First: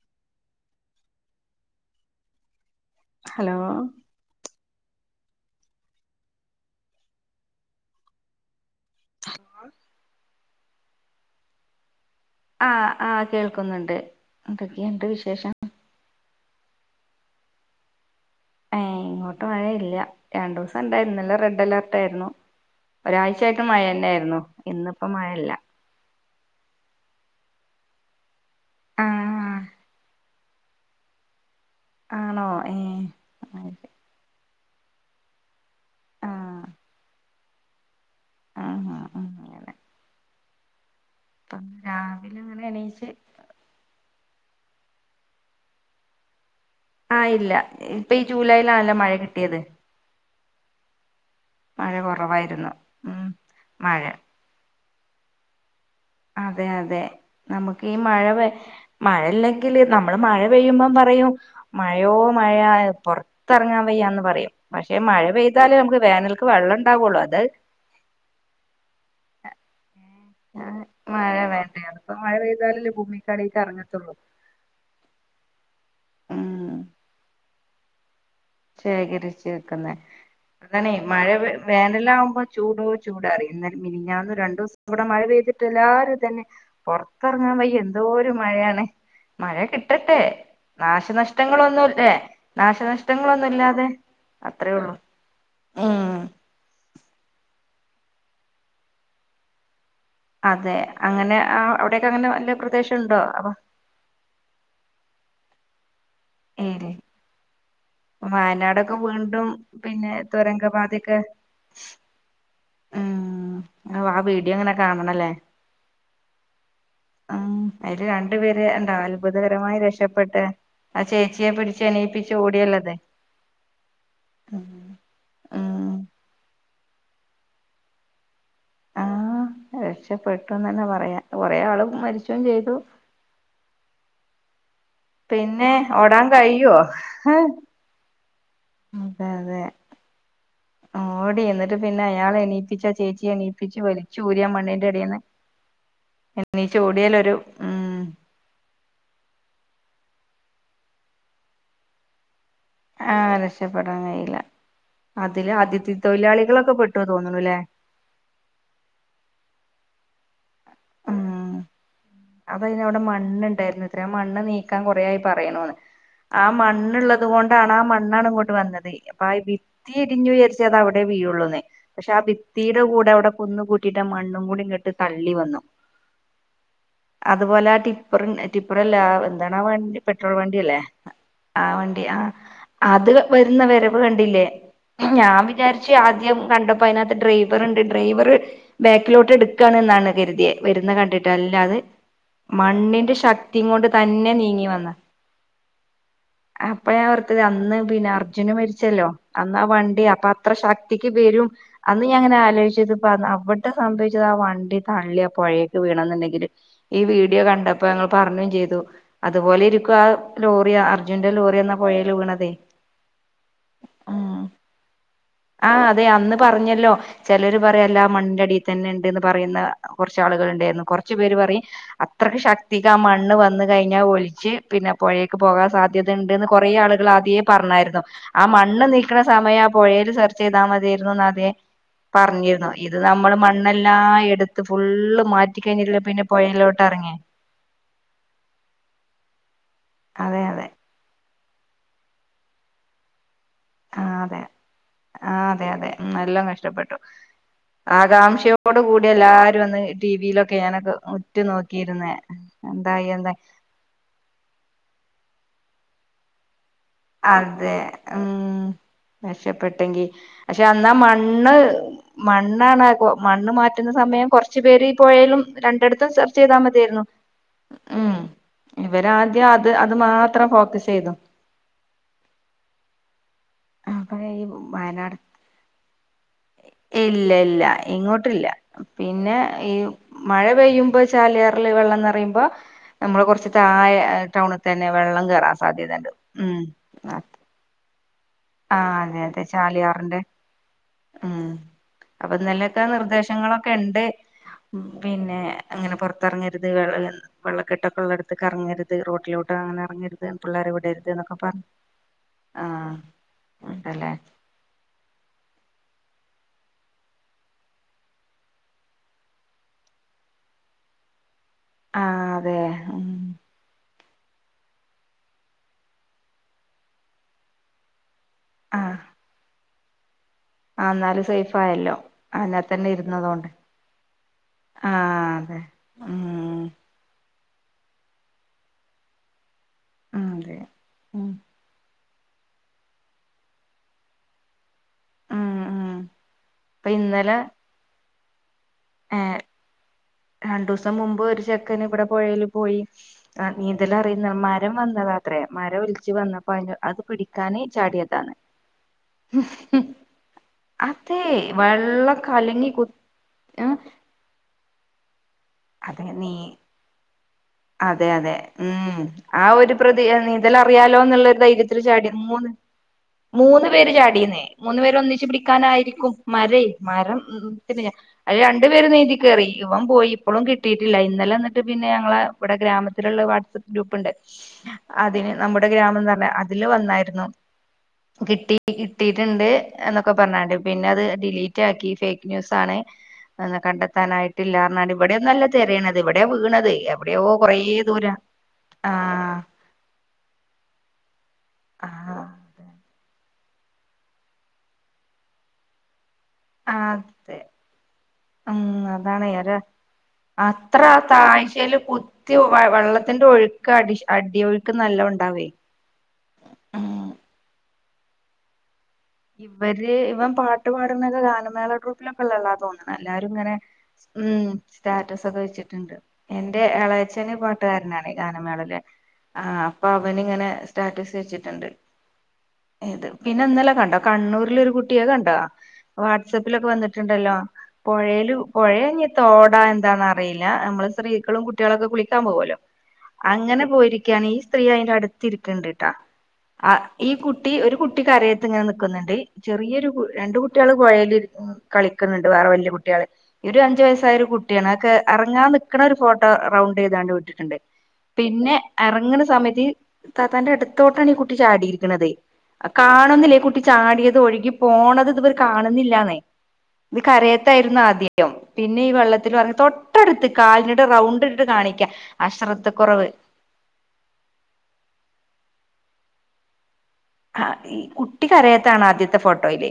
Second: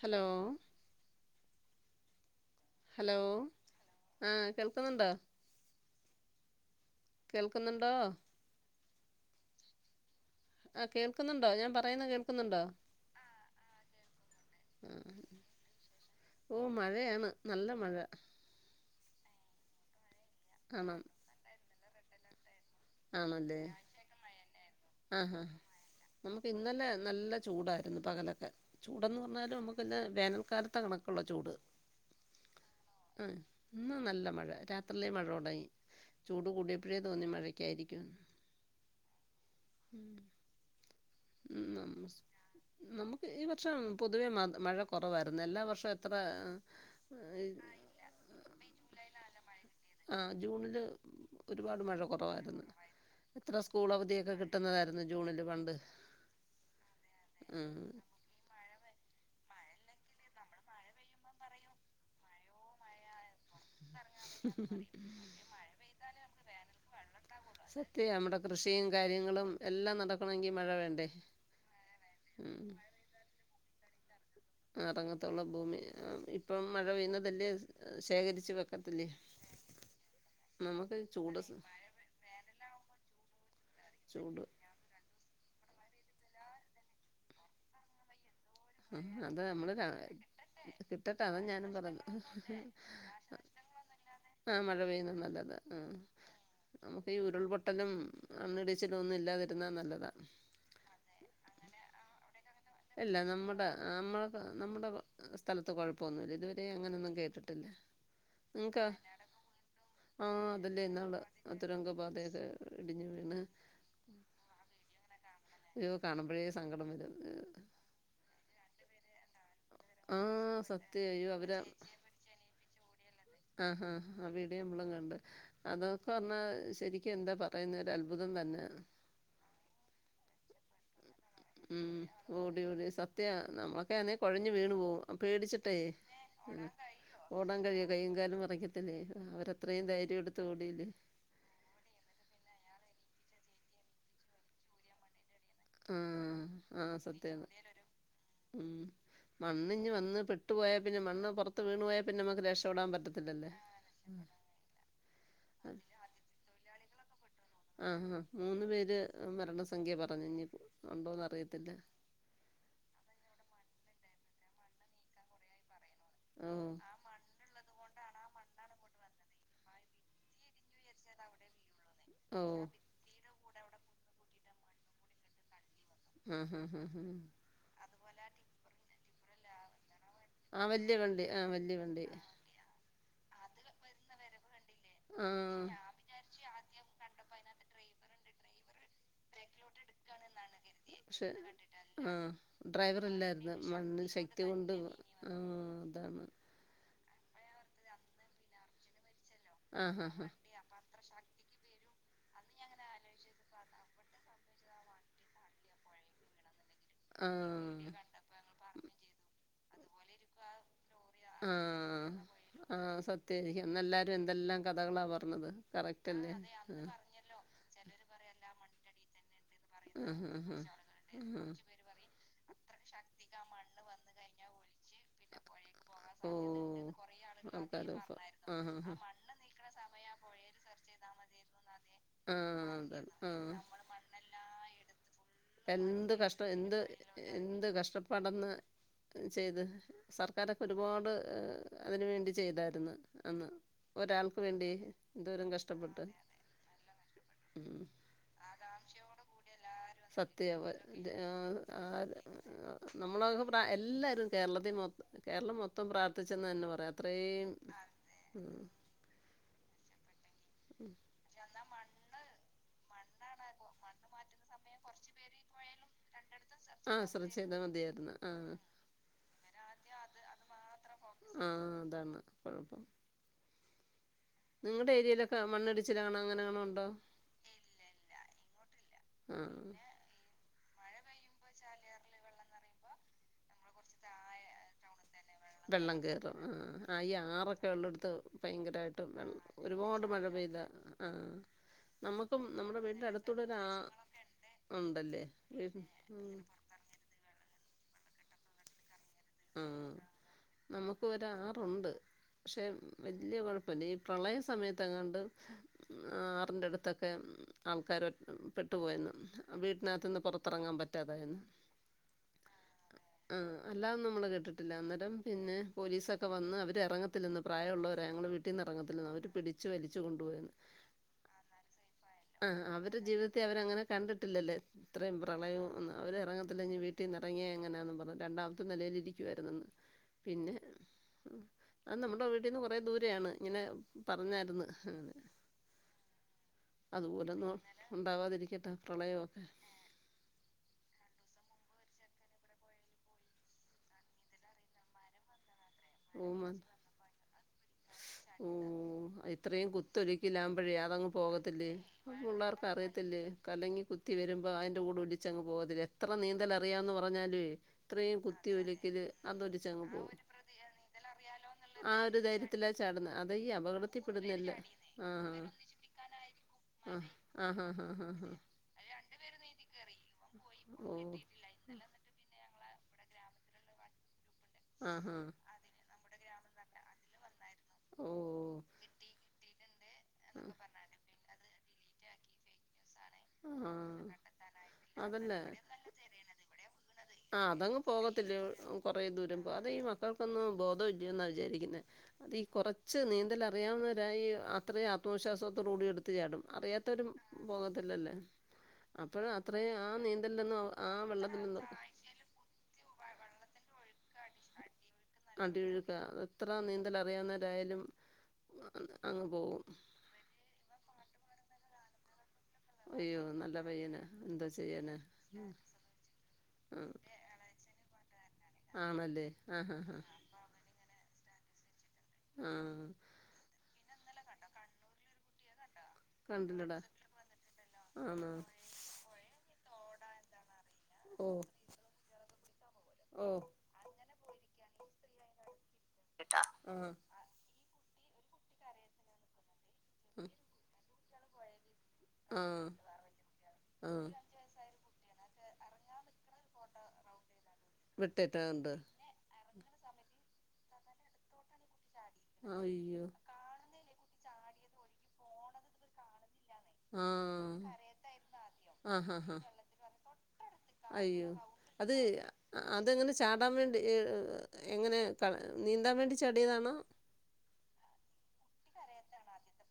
Hello hello ആഹ് കേൾക്കുന്നുണ്ടോ കേൾക്കുന്നുണ്ടോ ഹലോ ആഹ് കേൾക്കുന്നുണ്ടോ ഞാൻ പറയുന്ന കേൾ ആഹ് ആഹ് കേൾക്കുന്നുണ്ട് ആ എന്തൊക്കെയുണ്ട് വിശേഷം ഓ മഴയാണ് നല്ല മഴ ഏയ് ഇങ്ങോട്ട് മഴയില്ല രണ്ടു ദിവസം ആണോ ഇണ്ടായിരുന്നു ഇന്നലെ റെഡ് അലേർട്ടായിരുന്നു ആണല്ലേ ഒരാഴ്ചയായിട്ട് മഴ തന്നെയായിയിരുന്നു ഇന്നിപ്പോ ആഹാ മഴയില്ല നമുക്ക് ഇന്നലെ നല്ല ചൂടായിരുന്നു പകലൊക്കെ ചൂടന്ന് ആഹ് പറഞ്ഞാലും നമുക്ക് വേനൽക്കാ- ത്ത കണക്കുള്ള ചൂട് ആണോ ഏഹ് ആഹ് ഇന്ന് നല്ല മഴ രാത്രിയിലെ മഴ തുടങ്ങി ചൂട് ആഹ് കൂടിയപ്പോഴേ തോന്നി മഴക്കായിരിക്കും എന്ന് ആഹ് അങ്ങനെ ഉം ഇപ്പം ഉം നമസ് രാവിലെ അങ്ങനെ എണീച്ച് നമുക്ക് ഈ വ- വർഷം പൊതുവേ മഴ കുറവായിരുന്നു എല്ലാ വർഷവും എത്ര ആഹ് ആ, ഇല്ല ഇപ്പൊ ഈ ജൂലൈയിലാണല്ലോ മഴ കിട്ടിയത് അഹ് ജൂണില് ഒരുപാട് മഴ കുറവായിരുന്നു എത്ര സ്കൂൾ മഴ അവധിയൊക്കെ കിട്ട- കിട്ടുന്നതായിരുന്നു ജൂണില് പണ്ട് അതെ അതെ ഉം നമുക്ക് ഈ മഴ മഴയില്ലെങ്കില് നമ്മള് മഴ പെയ്യുമ്പം പറ- പറയും മഴയോ മഴയ പുറ പുത്തിറങ്ങാൻ വയ്യാ എന്ന് പറയും പക്ഷെ മഴ പെയ്താല് നമുക്ക് വേനല്ക്ക് വെള്ളം ഉണ്ടാവുള്ളൂ അത് മറ്റേ നമ്മുടെ കൃഷിയും കാര്യങ്ങളും എല്ലാം നടക്കണമെങ്കിൽ മഴ വേണം മഴ വേണ്ടേ അപ്പ മഴ പെയ്താലല്ലേ ഭൂമിക്കടിക്ക് ഇറങ്ങത്തുള്ളൂ ഇറങ്ങത്തുള്ള ഭൂമി ഉം ഇപ്പം മഴ പെയ്യുന്നതല്ലേ ശേഖരിച്ചു വെക്ക- ശേഖരിച്ച് വക്കുന്ന അതണെ നമുക്ക് മഴ ചൂട് വേനല ആകുമ്പോ ചൂടോ ചൂടോ അറിയുന്നെ മിനിഞ്ഞാന്ന് ചൂട് രണ്ട്ദിവസം ഇവിടെ മഴ പെയ്തിട്ട് എല്ലാരും ഇതന്നെ പുറത്തിറങ്ങാൻ വയ്യ എന്തോരംമഴയ ആ അതാ നമ്മള് കിട്ടട്ടെ അതാ ഞാനും പറഞ്ഞെ നാശനഷ്ടങ്ങളൊന്നുംല്ലേ നാശനഷ്ടങ്ങളൊന്നും ഇല്ലാതെ ആഹ് അത്രേ മഴ ഉള്ളൂ പെയ്യുന്നത് നല്ലതാ ആ ഉം നമുക്ക് ഈ ഉരുൾപൊട്ടലും മണ്ണിടിച്ചിലും ഒന്നും ഇല്ലാതിരുന്നാ നല്ലതാ അതെ അങ്ങനെ അവിടെയൊക്കെ അങ്ങനെ വല്ല പ്ര- ഇല്ല നമ്മുടെ നമ്മള നമ്മുടെ സ്ഥലത്ത് കുഴപ്പമൊന്നുമില്ല ഇതുവരെം ഏഹ് അങ്ങനൊന്നും കേട്ടിട്ടില്ല നിങ്ങക്കാ വയനാടൊക്കെ വീണ്ടും പിന്നെ ആഹ് അതല്ലേ തുരങ്കപാതയൊക്കെ ഇന്നാള് അതുരംഗ പാത- ഇടിഞ്ഞു വിണ് അഹ് ആ വീഡിയോ അങ്ങനെ കാണണല്ലേ യ്യോ കാണുമ്പോഴേ സങ്കടം വരും ആ അതില് രണ്ടു പേര് ഇണ്ടാവാലോ അത്ഭുതകരമായി ആ രക്ഷപ്പെട്ട് ആ സത്യം അയ്യോ ചേച്ചിയെ പിടിച്ച് എണിയിപ്പിച്ചു ഓടിയുള്ളത് അഹ് ആഹ് ആ വീഡിയോ നമ്മളും കണ്ട് ഉം അതൊക്കെ പറഞ്ഞാ ശരിക്കും എന്താ പറയുന്നെ ഒരു അത്ഭുതം തന്നെ ആഹ് രക്ഷപ്പെട്ടുന്ന് തന്നെ പറയാ കൊറെആള് മരിച്ചും ചെയ്തു സത്യ നമ്മളൊക്കെ അന്നേൽ കുഴഞ്ഞ് വീണു പോവും പിന്നെ പേടിച്ചിട്ടേ ഓടാൻ കഴിയോ ഓടാൻ കഴിയ- കൈയും കാലം വിറക്കത്തില്ലേ അതെ അതെ അവരത്രയും ധൈര്യം എടുത്ത് ഓടിയില്ലേ ഓടി എന്നിട്ട് പിന്നെ അയാൾ എണീപ്പിച്ച ചേച്ചി എണീപ്പിച്ചു വലിച്ചു ഊരിയി മണ്ണേന്റെ അടിന്ന് ആഹ് എണീച്ച് ആഹ് ഓടിയാലൊരു സത്യാണ് ഉം ഉം മണ്ണിങ്ങ് വന്ന് പെട്ടു പോയാൽ പിന്നെ മണ്ണ് പുറത്ത് വീണു പോയാൽ പിന്നെ നമുക്ക് രക്ഷ- ആഹ് രക്ഷപ്പെടാൻ കഴിയില്ല അതില് അതിഥി തൊഴിലാളികളൊക്കെ പെട്ടു തോന്നുണുല്ലേ ആഹ് അഹ് മൂന്ന് പേര് മരണസംഖ്യ പറഞ്ഞ് ഇനി ഉണ്ടോന്ന് അറിയത്തില്ല അത് അതിന് അവിടെ മണ്ണ് ഉണ്ടായിരുന്നു ഇത്ര ആ മണ്ണ് നീക്കാൻ കൊറേ ആയി പറയുണൂന്ന് ആ ഓഹ് മണ്ണുള്ളത് കൊണ്ടാണ് ആ മണ്ണാണ് ഇങ്ങോട്ട് വന്നത് അപ്പ ആ ഭിത്തി ഇടിഞ്ഞു വിചാരിച്ച് അത് അവിടെ വീഴുള്ളുന്നെ പക്ഷെ ആ വന്നത് ഓഹ് ഭിത്തിയുടെ കൂടെ അവിടെ കുന്നു കൂട്ടിയിട്ട മണ്ണും കൂടി ഇങ്ങട്ട് തള്ളി വന്നു ഹും ഹും ഹും അതുപോലെ ആ ടിപ്പർ ടിപ്പറല്ല എന്താണ് ആ വണ്ടി പെട്രോൾ വണ്ടി ആഹ് അല്ലേ വല്യ വണ്ടി ആഹ് ആ വല്യ വണ്ടി ആ അത് വരുന്ന വരവ് കണ്ടില്ലേ ഞാൻ ആഹ് വിചാരിച്ചു ആദ്യം കണ്ടപ്പോ അതിനകത്ത് ഡ്രൈവർ ഉണ്ട് ഡ്രൈവർ ബാക്കിലോട്ട് എടുക്കുകാണ് എന്നാണ് കരുതിയ വരുന്നത് പക്ഷെ കണ്ടിട്ട് അല്ലാതെ ആഹ് ഡ്രൈവർല്ലായിരുന്നു മണ്ണ് തന്നെ ശക്തി കൊണ്ട് ആഹ് അതാണ് അപ്പഴാ ഓർത്തത് അന്ന് പിന്നെ അർജുന് മരിച്ചല്ലോ അന്നാ ആഹ് വണ്ടി ആഹ് അപ്പൊ അത്ര ആഹ് ശക്തിക്ക് വരും അന്ന് ഞാൻ അങ്ങന ആലോച്ചത് പ്പ അവിടെ സംഭവിച്ചത് ആ വണ്ടി തള്ളി ആ പുഴേക്ക് വീണ് എന്നുണ്ടെങ്കില് ഈ വീഡിയോ കണ്ടപ്പോ ആഹ് ഞങ്ങൾ പറഞ്ഞും ചെയ്തു അതുപോലെ ഇരിക്കും ആ ലോറി അർ ജുന്റെ ലോറി അന്ന പുഴയിൽ വീണതേ ആഹ് സത്യായിരിക്കാം അന്നെല്ലാരും ഉം എന്തെല്ലാം കഥകളാ പറഞ്ഞത് കറക്റ്റ് അല്ലേ ആഹ് അതെ അന്നു പറഞ്ഞ ചിലർ പറയാല്ല ആ മണ്ണിന്റെ അടിയിൽ തന്നെ ഉണ്ട്ന്ന് പറയുന്ന കുറച്ചു ആളുകൾ ഉണ്ടായിരുന്നു കുറച്ചു പേര് പറയും അത്രയ്ക്ക് കുറച്ചാളുകൾ ഉണ്ടായിരുന്നു കുറച്ചു പേര് പറയും ശക്തിക്ക് ആ മണ്ണ് വന്ന് കഴിഞ്ഞാൽ ഒലിച്ച് പിന്നെ പുഴേക്ക് പോകാൻ സാധ്യത ണ്ട്ന്ന് കുറേ ആളുകൾ ആദ്യേ പറഞ്ഞായിരുന്നു ആ മണ്ണ് നീക്കണ സമയം ആ പുഴയിൽ സെർച്ച് ചെയ്താൽ മതിയായിരുന്നു അതെ പറഞ്ഞിരുന്നു ഇത് നമ്മള് മണ്ണെല്ലാം എടുത്ത് ഫുള്ള് മാറ്റിക്കഴിഞ്ഞില്ല പിന്നെ ഇപ്പ എന്ത് പുഴയിലോട്ട് ഇറങ്ങിയേ എന്ത് കഷ്ടപ്പാടന്ന് ചെയ്ത് അതെ സർക്കാരൊക്കെ അതെ ഒരുപാട് അതിന് വേണ്ടി ചെയ്തായിരുന്നു അന്ന് ആഹ് അതെ ഒരാൾക്ക് വേണ്ടി എന്തോരം ആഹ് അതെ അതെ കഷ്ടപ്പെട്ട് എല്ലാം കഷ്ടപ്പെട്ടു ഉം ആകാംക്ഷയോ ട് കൂടി എല്ലാരും അന്ന് ടിവിയിലൊക്കെ സത്യം ഞാനൊക്കെ ഉറ്റു നോക്കിയിരുന്നേ എന്തായി എന്തായി നമ്മളൊക്കെ പ്ര എല്ലാവരും കേരളത്തി മൊം കേരളം മൊത്തം പ്രാർത്ഥിച്ചെന്ന് തന്നെ പറയാ അതെ ഉം രക്ഷപ്പെട്ടെങ്കി പക്ഷെ അന്നാ മണ്ണ് മണ്ണാണ് മണ്ണ് മാറ്റുന്ന സമയം കൊറച്ചു പേര് ഈ പൊയേലും രണ്ടിടത്തും സെർ ചെയ്താൽ മതിയായിരുന്നു ആഹ് ശ്രദ്ധിച്ചാൽ മതിയായിരുന്നു ഉം ആഹ് ഇവര് ആദ്യം അത് അത് മാത്രം ഫോക്കസ് ചെയ്തു ആഹ് അതാണ് കൊഴപ്പം അപ്പൊ ഈ നിങ്ങളുടെ വയനാട് ഏരിയയിലൊക്കെ മണ്ണടിച്ചിലണം അങ്ങനെ ഇല്ല ഇല്ല ഇങ്ങോട്ടില്ല പിന്നെ ആഹ് ഈ മഴ പെയ്യുമ്പോ ചാലിയാറില് വെള്ളം നിറയുമ്പോ നമ്മള് കൊറച്ച് താഴെ ടൗണിൽ തന്നെ വെള്ളം കയറാൻ വെള്ളം സാധ്യതുണ്ട് കയറും ഉം ആഹ് ആഹ് ഈ ആ ആറൊക്കെ ഉള്ളെടുത്ത് ഭയങ്കരമായിട്ട് അതെ വെള്ളം അതെ ഒരുപാട് ചാലിയാറിന്റെ മഴ പെയ്താല് ആഹ് ഉം അപ്പൊ നമ്മുക്കും നമ്മുടെ ഇന്നലെയൊക്കെ വീട്ടന്റെ അടുത്തടൊരാ നിർദ്ദേശങ്ങളൊക്കെ ഉണ്ട് ഉണ്ടല്ലേ വീ അത് വിള വെള്ളക്കെട്ടൊക്കെള്ളടുത്ത് കറങ്ങരു ത് റോട്ടിലോട്ട് അങ്ങനെ ആഹ് ഇറങ്ങരുത് പിള്ളേരെ നമുക്ക് വിടരുത് എന്നൊക്കെ പറഞ്ഞു ആഹ് വല്യ കുഴപ്പമില്ല ഈ പ്രളയ സമയത്ത്ങ്ങാണ്ട് ആറിൻ്റെ അടുത്തൊക്കെ ആൾക്കാര് പെട്ടുപോയന്നു വീട്ടിനകത്തു നിന്ന് പുറത്തിറങ്ങാൻ പറ്റാതായന്നു ആഹ് അതെ ആഹ് അല്ലാതൊന്നും നമ്മള് കേട്ടിട്ടില്ല അന്നേരം പിന്നെ പോലീസൊക്കെ വന്ന് അവര് ഇറങ്ങത്തില്ലന്ന് പ്രായമുള്ളവര ഞങ്ങള് വി ട്ടീന്ന് ആ ഇറങ്ങത്തില്ലെന്ന് അവര് പിടിച്ച് വലിച്ചു കൊണ്ടുപോയന്ന് ആ എന്നാല് സേഫ് ആയല്ലോ ആഹ് അതിനകത്ത് തന്നെ അവരു ജീവിതത്തി ഇരുന്നതോണ്ട് അവരങ്ങനെ കണ്ടിട്ടില്ലല്ലേ ഇത്രയും ആഹ് അതെ പ്രളയവും ഒന്നും അവര് ഉം ഇറങ്ങത്തില്ലെങ്‌ വീട്ട് ട്ടിനിറങ്ങിയ എങ്ങനാന്ന് പറഞ്ഞ് രണ്ടാമത്തെ നിലയിലിരിക്കുവായിരുന്നെന്ന് പിന്നെ അതെ ഉം അത് നമ്മുടെ വീട്ടീന്ന് കുറേ ദൂരെയാണ് ഇങ്ങനെ പറഞ്ഞായിരുന്നു അങ്ങനെ ഉം ഉം ഇപ്പൊ ഇന്നലെ അതുപോലൊന്നും ഉണ്ടാവാതിരിക്കട്ടെ പ്രളയമൊക്കെ രണ്ടു ദിവസം മുമ്പ് ഒരു ചെക്കന് ഇവിടെ പോയേൽ പോയി ആ നീന്തല് അറിയുന്ന മരം വന്നതാത്രേ മരം ഒലിച്ച് വന്നപ്പോ അതി അത് പിടിക്കാന് ചാടിയതാണ് ഓഹ് ഇത്രയും കുത്തൊഴുക്കിലാകുമ്പഴേ അതങ്ങ് അതെ പോകത്തില്ലേ വെള്ളം പിള്ളേർക്ക് കലങ്ങി കു അറിയ ത്തില്ലി ഏഹ് കലങ്ങി കുത്തി വരുമ്പോ അതിന്റെ കൂടെ ഒലിച്ചങ്ങ് പോക അതെ എത്ര നീ നീന്തൽ അറിയാന്ന് പറഞ്ഞാല് അതെ ഇത്രയും അതെ കുത്തി ഒലക്കില് അതൊരു ചങ്ങ് പോവും നിന്നല് അറിയാലോ എന്നുള്ളരു ധൈര്യത്തിൽ ചാടി മൂന്ന് ധൈര്യത്തിലാ ചാടുന്നെ അതാ ഈ മൂന്ന് പേര് ചാടിയുന്നേ അപകടത്തിൽപ്പെടുന്നതെല്ലാം മൂന്ന് പേര് ഒന്നിച്ച് ആഹ് പിടിക്കാനായിരിക്കും മരം മരം ആഹ് ഉ ആഹ് ആഹ് പിന്നെ ആഹ് ആഹ് അത് രണ്ടു പേര് നീന്തി കയറി ഇവൻ പോയി ളും കിട്ടിട്ടില്ല ഇന്നലെന്നിട്ട് പിന്നെ ഞങ്ങളെ ഇവിടെ ഗ്രാമത്തിലുള്ള വാട്സ്ആപ്പ് ഗ്രൂപ്പുണ്ട് ആഹാ അതിന് നമ്മുടെ ഗ്രാമം തന്നെ അതില് വന്നായിരുന്നു കിട്ടി ഓ കിട്ടിയിട്ടുണ്ട് എന്നൊക്കെ പറഞ്ഞങ്ങാണ്ട് പിന്നെ അത് ഡിലീറ്റ ആക്കി ഫേക്ക് ന്യൂസ് ആണ് ന്നാ അത് കണ്ടെത്താനായിട്ടില്ലാന്നാലും ഇവിടെയ നല്ല തിരയണത് ഇവിടെയോ വീണത് എവിടെയോ ആ കൊറ അതങ്ങ് ദൂര പോകത്തില്ലേ ആഹ ന്നും ബോധഇല്ലേന്നവിചാരിക്കുന്നെ അത് ഈ കുറ ച്ച് നീന്തൽ അറിയാവുന്നവരായി അത്രയും ആത്മവിശ്വാസത്തോട കൂടി എടുത്ത് ചാടും അറിയാത്തവരും അതെ പോകത്തില്ലല്ലേ ഉം അതാണ് രാ അത്ര ആ വെള്ളത്തിലൊന്നും താഴ്ചൽ കുത്തി വ വെള്ളത്തിന്റെ ഒഴു അടിശ് അടി അടിയൊഴുക്ക് നല്ലോം ഉണ്ടാവേ അടിയൊഴുക്ക എത്ര നീന്തൽ അറിയാവുന്നവരായാലും അഹ ഇവര് ഇവൻ പാട്ട് പാടുന്നാല്ലാം ഗാനമേളാട്രൂപ്പിലൊക്കെല്ലല്ല അയ്യോ എല്ലരും ഇങ്ങനെ നല്ല പയ്യനാ എന്തോ ഉം ചെയ്യാനാ സ്റ്റാറ്റസ് ഒക്കെ വെച്ചിട്ടുണ്ട് എന്റെ യേളെച്ചെൻ പോ ട്ടുകാരനാണ് ഈ ആ ഗാനമേളയിക്‌ ആണല്ലേ ആഹ ആഹ് അപ്പൊ ആഹ് അവനി ഇങ്ങനെ സ്റ്റാറ്റസ് വെച്ചിട്ടുണ്ട്ണ്ട് ആഹ് ആഹ് ഇത് പിന്നെ ഇന്നലെ കണ്ട കണ്ണൂരിലൊരു കുട്ടിയ കണ്ട വാഡ്സപ്പിലൊക്കെ കണ്ടില്ലടാ വന്നിട്ടുണ്ടല്ലോ പോയിയിൽ ആണോ പോയെ ഏഹ ഇഞ് തോടാ എന്താന്ന അറിയില്ല നമ്മള് ഓ സ്ത്രീകളും കുട്ടികളൊക്കെ കുളിക്കാൻ പോകല്ലോ ഓ അങ്ങനെ പോയിരിക്കുകയാണ് ഈ സ്ത്രീ അയിന്റെ അടുത്ത് തിരിക്കണ്ടിട്ടാ ആ ആഹ് ഈ കുട്ടി ഒരു കുട്ടികരെയത്തിങ്ങനെ നിക്‌ കുന്നുണ്ട് ചെറിയൊരു കു ആഹ് രണ്ട കുട്ടികള് പോയേൽ കളിക്കുന്നുണ്ട് വേറെ ആഹ് വല്യയ കുട്ടികള് ഒരു അഞ്ചു ആഹ് വയസ്സായ ഒരു കുട്ടിയാണ് അക്കെ ഇറങ്ങാൻ നിക്കണ ഒരു ഫോട്ടോ റൗണ്ട് ചെയ്താണ്ട് വിട്ടിട്ടുണ്ട് പിന്നെ വിട്ടിട്ടുണ്ട് ഇറങ്ങണ സമയത്ത് ത താന്റെ എടൊത്തോട്ടാണ് ഈ കുട്ടി ചാടിയിരികുന്നത് അയ്യോ കാണുന്നില്ലേ കു ചാടിയത് ഒഴുകി പോണത് ഇതുവർ കാണുന്നില്ലാന്നേ ഇത് ആഹ് കരയത്തായിരുന്നു ആദ്യം പിന്നെ ഈ ആഹ് ആഹ് വെള്ളത്തിൽ ആഹ് പറ തൊട്ടടുത്ത് കാലിനട്ട് റൗണ്ട അയ്യോ ഇട്ടട്ട് കാണിക്കാം അശ്രദ്ധക്കുറവ് ടാൻ വേണ്ടി എങ്ങനെ നീന്താൻ വേണ്ടി ചെടിയതാണോ ആഹ ഈ കുട്ടി കരയത്താണ് ആദ്യത്തെ ഫോട്ടോയില്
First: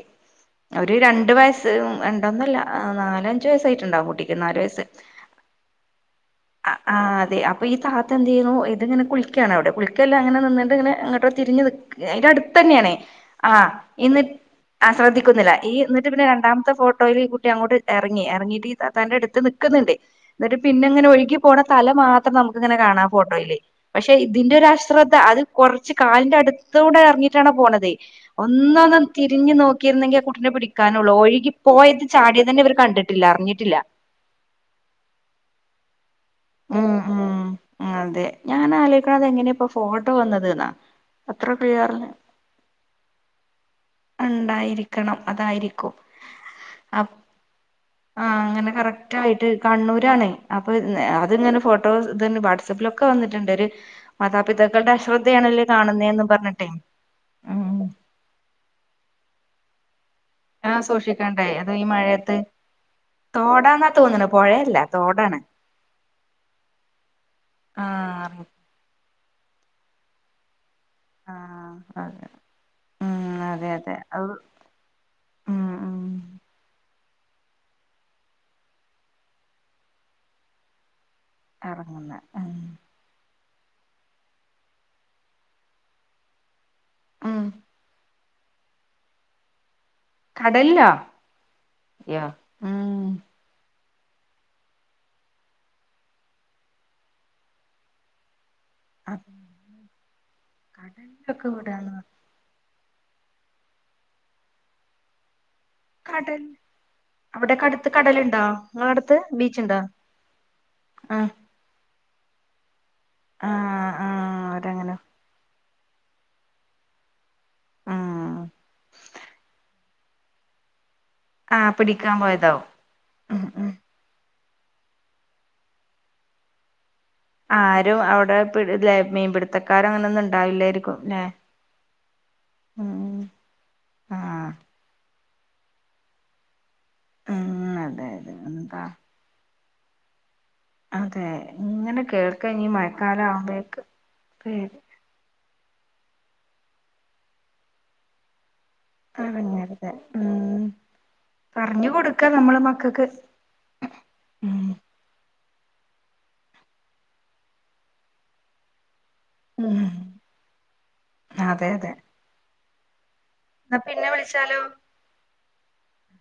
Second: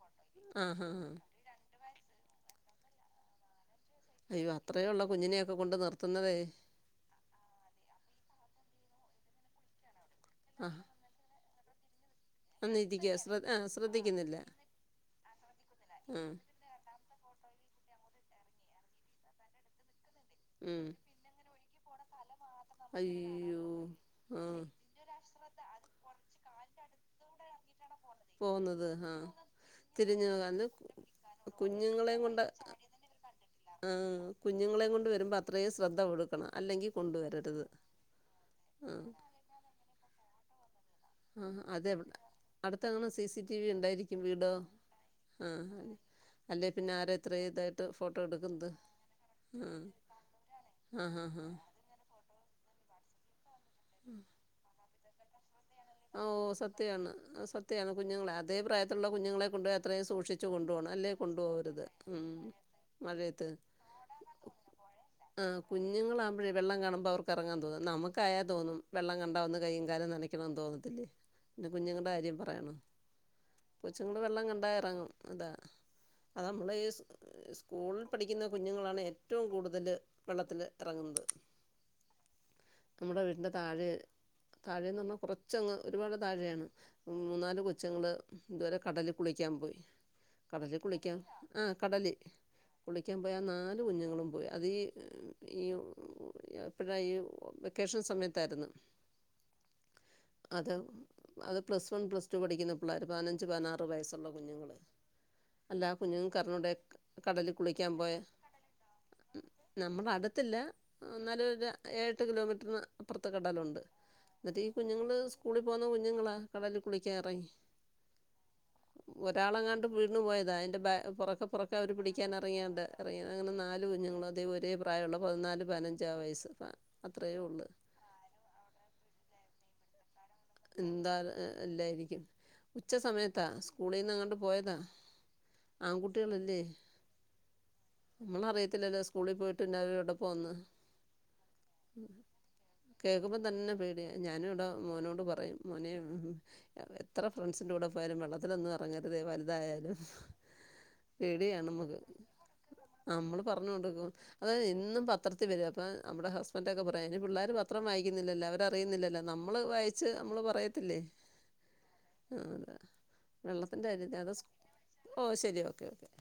ആഹ് ഒരു ആഹ് ആഹ് രണ്ട വയസ് അഹ രണ്ടന്നല്ല നാലഞ്ച് വയസ്സായിട്ണ്ടാവും കു അയ്യോ അത്രേ ഉുള്ള കുഞ്ഞിനെയൊക്കെ കൊണ്ട് നിർത്തുന്നതേ ആഹ അതെ അപ്പോ ഈ താതഎന്ത് ചെയ്യുന്നു ഇത്ങ്ങനെ കുളിക്കയാണ് അവിടെ കുളിക്കല്ല അങ്ങനെ ന്നിന്നിട്ട് ആഹ് ഇങ്ങനെങ്ങോട്ട തിരിഞ്ഞു നിക്ക അതിന്റെ അടു ഒന്ന് തന്നെയാണ് ഇരിക്കുക ശ്ര ആഹ ആഹ് എന്ന് ശ്രദ്ധിക്കുന്നില്ല ആഹ ശ്രദ്ധിക്കുന്നില്ല ഈ എന്നിട്ട് പിന്നെ ആഹ് രണ്ടാമത്തെോഫോട്ടോ ട്ടോൽ ഈ കുട്ടി അങ്ങോട്ട് ഇറങ്ങി ഇറങ്ങിയിട്ട് താതൻറെ അടുത്ത് നിൽക്കുന്നണ്ട് എന്നിട്ട് പിന്നെ ഉം ഇങ്ങനെ ഒഴുകി പോകണ തല മാത്രം നമുക്ങ്ങനെ കാണാം ഫോട്ടോയിൽ അയ്യോ പക്ഷെ ഇതിന്റെ ആഹ് ഒരു അശ്രദ്ധ അത് കുറച്ച് കാലിന്റെ അടുത്ത കൂടെ ഇറങ്ങിട്ടാണ് പോണതേ പോകുന്നത് ഒന്നന്നാം ആഹ് തിരിഞ് നോക്കിരുന്നെങ്കി ആഹ തിരിഞ്ഞ് കുട്ടിനെ അന്ന് പിടിക്കാനുള്ളൂ ഒഴുകി പോയത് ചാടിയെ തന്നെ ഇവർ കണ്ടിട്ട് ട്ടില്ല അറിഞ്ഞിട്ടില്ല അഹ കുഞ്ഞുങ്ങളെ കൊണ്ട് വരുമ്പോൾ അത്രയും ശ്രദ്ധ കൊടുക്കണം ഉം അല്ലെങ്കിൽ ഉം കൊണ്ടുവരരുത് അതെ ഞാൻ ആഹ് ആലോക്കണത് എങ്ങനെയ ഇപ്പ ഫോട്ടോ വന്നത് എന്നാ അത്ര ആഹ് പ്രയാറന്ന് അതെവിടെ അടുത്തങ്ങനെ സി സി ടി വി ഉണ്ടായിരിക്കും വീടോ ണ്ടായിരിക്കണം ആഹ് അതായിരിക്കും അല്ലേ പിന്നെ ആഹ ആരാ ഇത്ര ഇതായിട്ട് ഫോട്ടോ എടുക്കുന്നത് അങ്ങനെ കറക്റ്റയിട്ട് ആഹ് കണ്ണൂരാണ് അപ്പൊ ആഹ് ആഹ് ആഹ് അത്ങ്ങനെ ഫോട്ടോസ് ഇദേ വാട്സപ്പിലൊക്കെ വന്നിട്ടണ്ട് ഒരു മാതാപിതാക്കളുടെ അശ്രദ്ധയാണല്ലോ ഓഹ സത്യാണ് സത്യാണ് കുഞ്ഞുങ്ങളെ അതേ പ്രായത്തിലുള്ള കുഞ്ഞുങ്ങളെ കൊണ്ട് അത്രയും സൂക്ഷിച്ച ച്ച് കൊണ്ടു ആ പോണം അല്ലേ സൂക്ഷിക്കണ്ടേ അത് കൊണ്ടുപോകരുത് ഈ ഉം മഴയത്ത് മഴയത്ത് തോടാന്നാ തോന്നണ പുഴയല്ല തോടാണ് ആ കുഞ്ഞുങ്ങളാകുമ്പഴേ വെള്ളം കാണുമ്പോ അവർക്കെ റങ്ങാൻ തോന്നും നമക്കായാ ആഹ് തോന്നും വെള്ളം കണ്ടാ ഒന്ന് കയ്യും കാലും നനക്കണോന്ന് തോന്നത്തില്ലേ? ആ പിന്നെ കുഞ്ഞുങ്ങടെ അതെ കാര്യം പറയാണോ ഉം അതെ അതെ കൊച്ചുങ്ങള് അത് വെള്ളം കണ്ടായെറങ്ങും അതാ ഉം ഉം അത് നമ്മളെയി സ് സ്കൂൾ പഠിക്കുന്ന കുഞ്ഞുങ്ങളാണ് ഏറ്റവും കൂടുതല് വെള്ളത്തില് എറങ്ങുന്നത് എറങ്ങ്ന്നെ നമ്മുടെ വീട്ടിൻ്റെ താഴെ താഴേന്ന് പറഞ്ഞാ കൊറച്ചങ്ങ് ഒരുപാട് താഴെയാണ് ഉം മൂന്നാല് കൊച്ചുങ്ങള് ഇതുപോലെ കടല് കുളിക്കാൻ പോയി കടല് കടലിലോ കുളിക്കാം ആഹ് കടലി യോ ഉം കുളിക്കാൻ പോയി ആ നാല് കുഞ്ഞുങ്ങളും പോയി അതീ ഈ എപ്പഴാ ഈ വെക്കേഷം സമയത്തായിര്ന്നു അഹ് അത് അത് പ്ലസ് വൺ പ്ലസ് ടു പഠിക്കുന്ന പിള്ളേർ പതിനഞ്ച് പതിനാറ് വയസ്സുള്ള കുഞ്ഞുങ്ങള് അല്ല കടൽ കുഞ്ഞുങ്ങക്കറിഞ്ഞുടെ കടലി അവിടെക്കെ അടുത്ത് കുളിക്കാം പോയാ കടലുണ്ടോ നിങ്ങള അടുത്ത് ബീച്ചുണ്ടോ നമ്മളെ അടുത്തല്ല ആഹ് എന്നാല് ഒര് ഏഴെട്ട് കിലോമീറ്ററ് അപ്പുറത്ത് കടലുണ്ട് ആഹ് ആഹ് ന്നിട്ട് ഈ അവരങ്ങനെ കുഞ്ഞുങ്ങള് സ് കൂളി പോവുന്ന കുഞ്ഞുങ്ങളാ കടലി കുളിക്കാനെറങ്ങി ആഹ് ഒരാളെങ്ങാണ്ട് വീണ് പോയതാ അയിന്റെ പൊറകെ ആഹ് പൊറകെ അവര് പിടിക്കാൻ പോയതാവും പിടിക്കാനെറെങ്ങിയാണ്ടാ ഉം അങ്ങനെ ഉം നാല് കുഞ്ഞുങ്ങള് അതേ ഒരേ പ്രാ യവുള്ള പതിനാല് പതിനഞ്ചാ വയസ്സ് പ്രായം അത്രയേ ഒള്ള് രും അവടെ പിട് മീംപിട്ത്തക്കാരങ്ങനൊന്നുണ്ടാ എന്താ ഇല്ലായിരിക്കും ഉച്ച ഉം സമയത്താ സ്കൂളിന്നെങ്ങാണ്ട് ആഹ് പോയതാ ആങ്കുട്ടികളല്ലേ ഉം അതെ അതെ എന്താ നമ്മളറിയത്തില്ലല്ലോ സ്കു ളി പോയിട്ട് പിന്നവെരെവിടെ പോവ്ന്ന് അതെ ഇങ്ങനെ കേൾക്കാ ഇനി മഴക്കാലം കേക്കുമ്പോ തന്നെ ആവുമ്പഴേക്ക് പേടിയ ഞാനും ഇവ്ടെ പേടി മോനോ ടു പറയും മോനേ എത്ര ഫ്രണ്ട്സിന്റെ കൂടെ പോയാലും വെള്ളത്തിലൊന്നെറ ങ്ങര്ത് അടങ്ങരുത് വലുതായാലും ഉം പേടിയാണ് പറഞ്ഞു മ്മക്ക് കൊടുക്ക നമ്മള് മക്കക്ക് നമ്മള് പറഞ്ഞു കൊട്ക്കും അതെ ഉം എന്നും പത്രത്തിവെരും അപ്പൊ നമ്മടെ ഹസ്ബൻഡൊക്കെ പറയും അയ്ന് പിള്ളേര് പത്രം വായിക്കുന്നില്ലല്ലോ അവ രറിയുന്നില്ലല്ലോ നമ്മള് ഉം വായിച്ച് നമ്മള് പറയത്തില്ലേ അതെ അതെ ആഹ് അതെ ന്നാ വെള്ളത്തിന്റെറെ പിന്നെ കാര്യത്തി അതാ സു വിളിച്ചാലോ ഓ ശെരി ഓക്കെ ഓക്കെ